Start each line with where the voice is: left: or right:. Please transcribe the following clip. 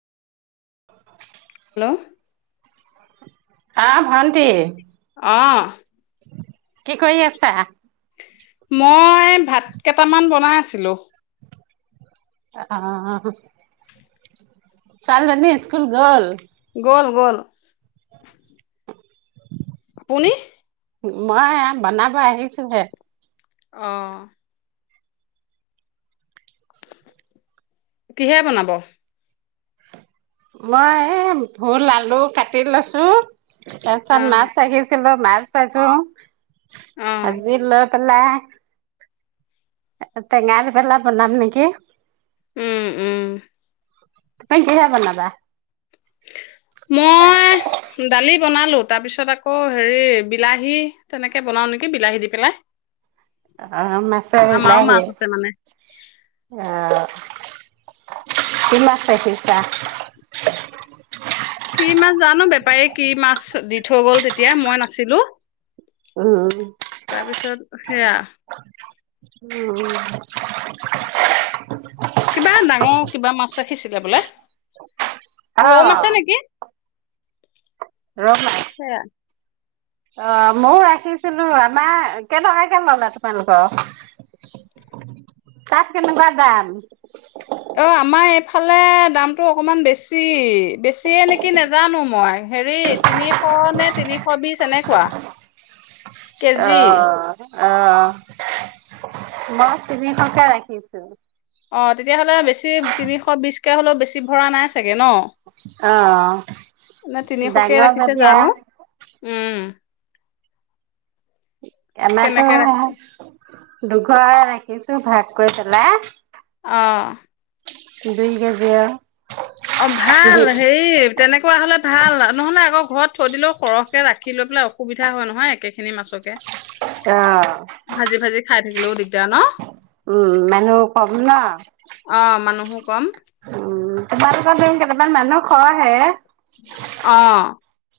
left: Hello!
right: অ ভাল।
left: আহ্
right: কি কৰি আছা?
left: মই ভাত কেটামান বনাই আছিলো।
right: এ‌ অ আহ্। ছোৱালীজনী স্কুল গ'ল?
left: গ'ল। গ'ল। আপুনি?
right: মই বনাব আহিছো হে।
left: অহ কিহেৰে বনাব?
right: মই এ ভুল আলু কাটি লৈছো। তাৰ পিছত মাছ ৰাখিছিলোঁ। মাছ ভাজো।
left: উম
right: [unintelligible] [unintelligible] টেঙা লগত বনাম নেকি!
left: উম উম
right: এতিয়া কিহে বনাবা?
left: মই দালি বনালো তাৰপিছত আকৌ হেৰি বিলাহী তেনেকে বনাও নেকি বিলাহী দি পেলাই।
right: অ মাচেৰে
left: আমাৰো
right: বিলাহী অ
left: মাছ আছে মানে
right: কি মাছ ৰাখিছা?
left: কি মাছ জানো, বেপাৰীয়ে কি মাছ দি থৈ গ'ল তেতিয়া মই নাছিলো।
right: উম
left: তাৰপিছত সেয়া
right: উম
left: কিবা ডাঙৰ কিবা মাছ ৰাখিছিলে বোলে?
right: অ
left: ৰৌ মাছে নেকি?
right: ৰৌ মাছ।
left: সেয়া
right: অ মইও ৰাখিছিলো আমাৰ কেইটকাকে পালা তোমালোকৰ? তাত কেনেকুৱা দাম?
left: অ আমাৰ ফালে দামতটো অকমান বেছি, বেছিয়ে নেকি নেজানো মই হেৰি তিনিশ নে তিনিশ বিছ এনেকুৱা।
right: অ
left: কেজি
right: অ অ মই তিনিশকে ৰাখিছো।
left: অ তেতিয়াহ'লে বেছি তিনিশ বিশকে হলেও বেছি ভৰা নাই চাগে ন?
right: অ
left: নে তিনিশকে
right: ডাঙৰ
left: ৰাখিছে
right: জাতীয়া
left: জানো উম
right: [unintelligible]
left: কেনেকে ৰাখিছে
right: দুঘৰে ৰাখিছো ভাগ কৰি পেলায়।
left: অহ
right: দুই কেজয়া [unintelligible]
left: অ ভাল হেৰি তেনেকুৱা হলে ভাল নহলে আকৌ ঘৰত থৈ দিলেও সৰহকে ৰাখি লৈ পেলাই অসুবিধা হয় নহয় একেখিনি মাছকে।
right: অহ
left: ভাজি ভাজি
right: ',
left: খাই থাকিলেও দিগদাৰ ন?
right: উম', মানুহ কম ন।
left: অ মানুহো কম
right: উম ', তোমালোকৰ কেইটামান মানুহ খহে।
left: অহ ',